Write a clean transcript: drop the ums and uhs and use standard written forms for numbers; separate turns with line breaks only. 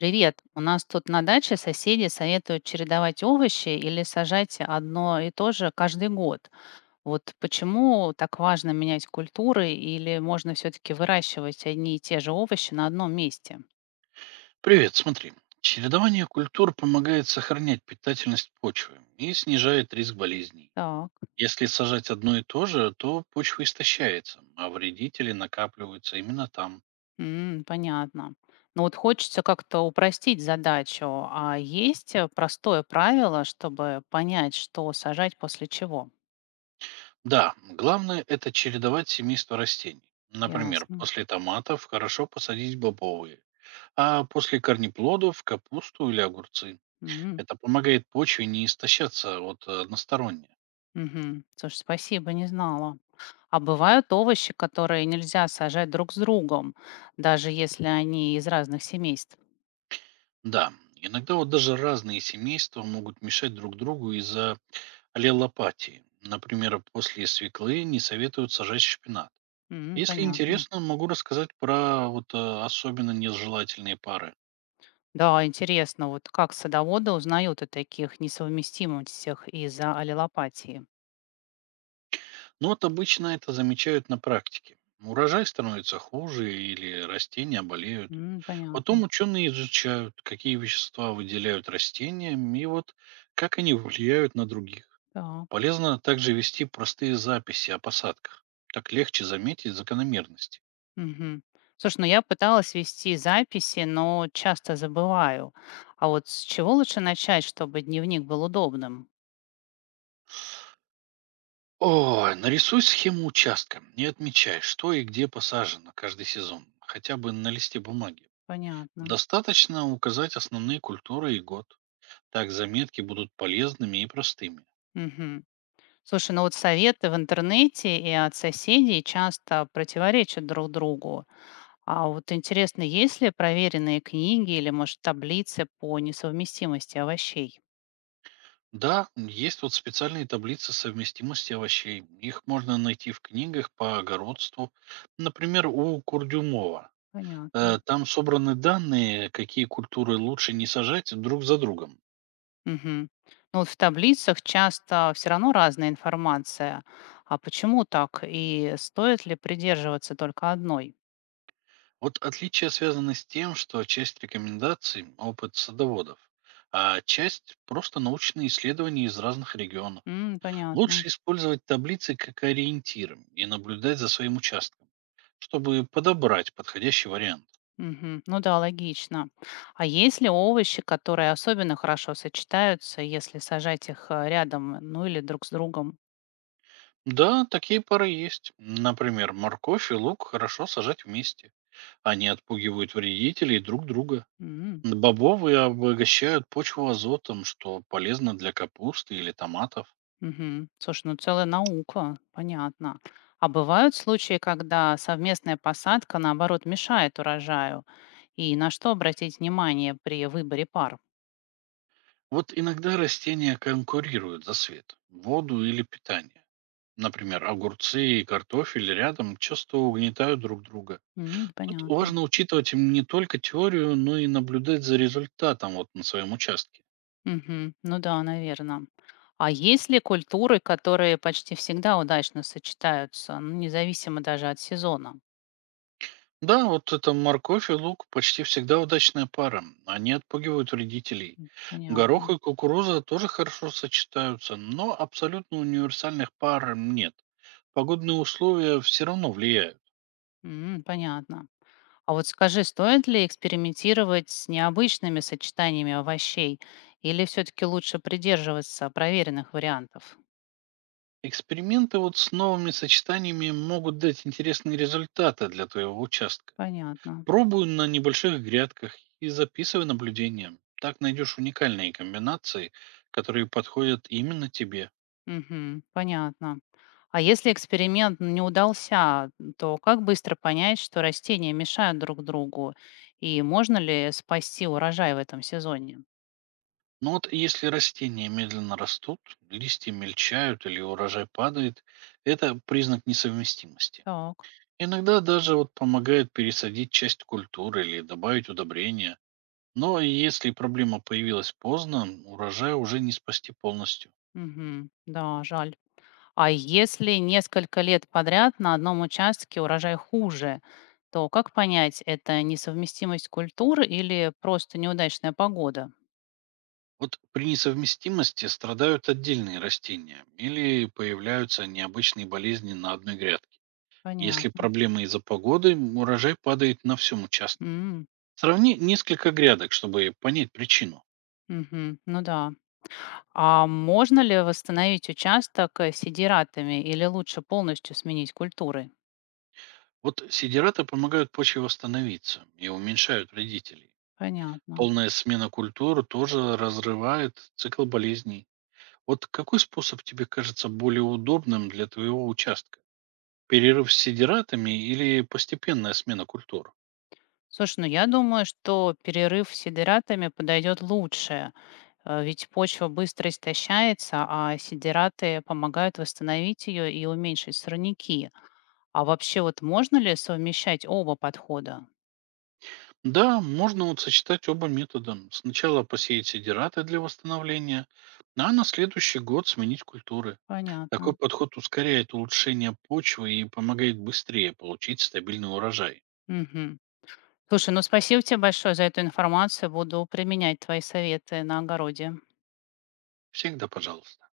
Привет. У нас тут на даче соседи советуют чередовать овощи или сажать одно и то же каждый год. Вот почему так важно менять культуры или можно все-таки выращивать одни и те же овощи на одном месте?
Привет, смотри. Чередование культур помогает сохранять питательность почвы и снижает риск болезней.
Так,
Если сажать одно и то же, то почва истощается, а вредители накапливаются именно там.
м, понятно. Ну вот хочется как-то упростить задачу. А есть простое правило, чтобы понять, что сажать после чего?
Да, главное это чередовать семейство растений. Например,
Ясно.
после томатов хорошо посадить бобовые, а после корнеплодов– капусту или огурцы.
М,
Это помогает почве не истощаться от односторонне.
мгм. Слушай, спасибо, не знала. А бывают овощи, которые нельзя сажать друг с другом, даже если они из разных семейств.
Да, иногда вот даже разные семейства могут мешать друг другу из-за аллелопатии. Например, после свеклы не советуют сажать шпинат.
М,
Если
понятно.
интересно, могу рассказать про особенно нежелательные пары.
Да, интересно, вот как садоводы узнают о таких несовместимостях из-за аллелопатии.
Но вот обычно это замечают на практике. Урожай становится хуже или растения болеют.
М,
Потом
понятно.
ученые изучают, какие вещества выделяют растения и вот как они влияют на других.
Так.
Полезно также вести простые записи о посадках. Так легче заметить закономерности.
Мгм. Слушай, ну я пыталась вести записи, но часто забываю. А вот с чего лучше начать, чтобы дневник был удобным?
Ой, нарисуй схему участка и отмечай, что и где посажено каждый сезон, хотя бы на листе бумаги.
Понятно.
Достаточно указать основные культуры и год. Так заметки будут полезными и простыми.
Мгм. Слушай, ну вот советы в интернете и от соседей часто противоречат друг другу. А вот интересно, есть ли проверенные книги или, может, таблицы по несовместимости овощей?
Да, есть вот специальные таблицы совместимости овощей. Их можно найти в книгах по огородству. Например, у Курдюмова.
Понятно.
Там собраны данные, какие культуры лучше не сажать друг за другом.
Мгм. Ну вот в таблицах часто все равно разная информация. А почему так? И стоит ли придерживаться только одной?
Вот отличия связаны с тем, что часть рекомендаций– опыт садоводов, а часть– просто научные исследования из разных регионов.
М, понятно.
Лучше использовать таблицы как ориентир и наблюдать за своим участком, чтобы подобрать подходящий вариант.
Мгм. Ну да, логично. А есть ли овощи, которые особенно хорошо сочетаются, если сажать их рядом, ну или друг с другом?
Да, такие пары есть. Например, морковь и лук хорошо сажать вместе. Они отпугивают вредителей друг друга.
М,
Бобовые обогащают почву азотом, что полезно для капусты или томатов.
мгм. Слушай, ну целая наука, понятно. А бывают случаи, когда совместная посадка, наоборот, мешает урожаю? И на что обратить внимание при выборе пар?
Вот иногда растения конкурируют за свет, воду или питание. Например, огурцы и картофель рядом часто угнетают друг друга.
М,
Тут
понятно.
важно учитывать им не только теорию, но и наблюдать за результатом вот на своем участке.
Мгм. Ну да, наверное. А есть ли культуры, которые почти всегда удачно сочетаются, ну, независимо даже от сезона?
Да, вот это морковь и лук почти всегда удачная пара. Они отпугивают вредителей.
М,
Горох
понятно.
и кукуруза тоже хорошо сочетаются, но абсолютно универсальных пар нет. Погодные условия все равно влияют.
М, понятно. А вот скажи, стоит ли экспериментировать с необычными сочетаниями овощей или все-таки лучше придерживаться проверенных вариантов?
Эксперименты вот с новыми сочетаниями могут дать интересные результаты для твоего участка.
Понятно.
Пробуй на небольших грядках и записывай наблюдения. Так найдешь уникальные комбинации, которые подходят именно тебе.
Мгм. Понятно. А если эксперимент не удался, то как быстро понять, что растения мешают друг другу и можно ли спасти урожай в этом сезоне?
Но вот если растения медленно растут, листья мельчают или урожай падает, это признак несовместимости.
Так.
Иногда даже вот помогает пересадить часть культуры или добавить удобрения. Но если проблема появилась поздно, урожай уже не спасти полностью.
Мгм. Да, жаль. А если несколько лет подряд на одном участке урожай хуже, то как понять, это несовместимость культур или просто неудачная погода?
Вот при несовместимости страдают отдельные растения или появляются необычные болезни на одной грядке. Если
Понятно.
проблемы из-за погоды, урожай падает на всем участке.
М,
Сравни несколько грядок, чтобы понять причину.
мгм, ну да. А можно ли восстановить участок сидиратами или лучше полностью сменить культуры?
Вот сидираты помогают почве восстановиться и уменьшают вредителей.
Понятно.
Полная смена культур тоже разрывает цикл болезней. Вот какой способ тебе кажется более удобным для твоего участка? Перерыв с сидиратами или постепенная смена культур?
Слушай, ну я думаю, что перерыв с сидиратами подойдет лучше. Ведь почва быстро истощается, а сидираты помогают восстановить ее и уменьшить сорняки. А вообще вот можно ли совмещать оба подхода?
Да, можно вот сочетать оба метода. Сначала посеять сидираты для восстановления, ну, а на следующий год сменить культуры. Такой
Понятно.
подход ускоряет улучшение почвы и помогает быстрее получить стабильный урожай.
Мгм. Слушай, ну спасибо тебе большое за эту информацию. Буду применять твои советы на огороде.
Всегда пожалуйста.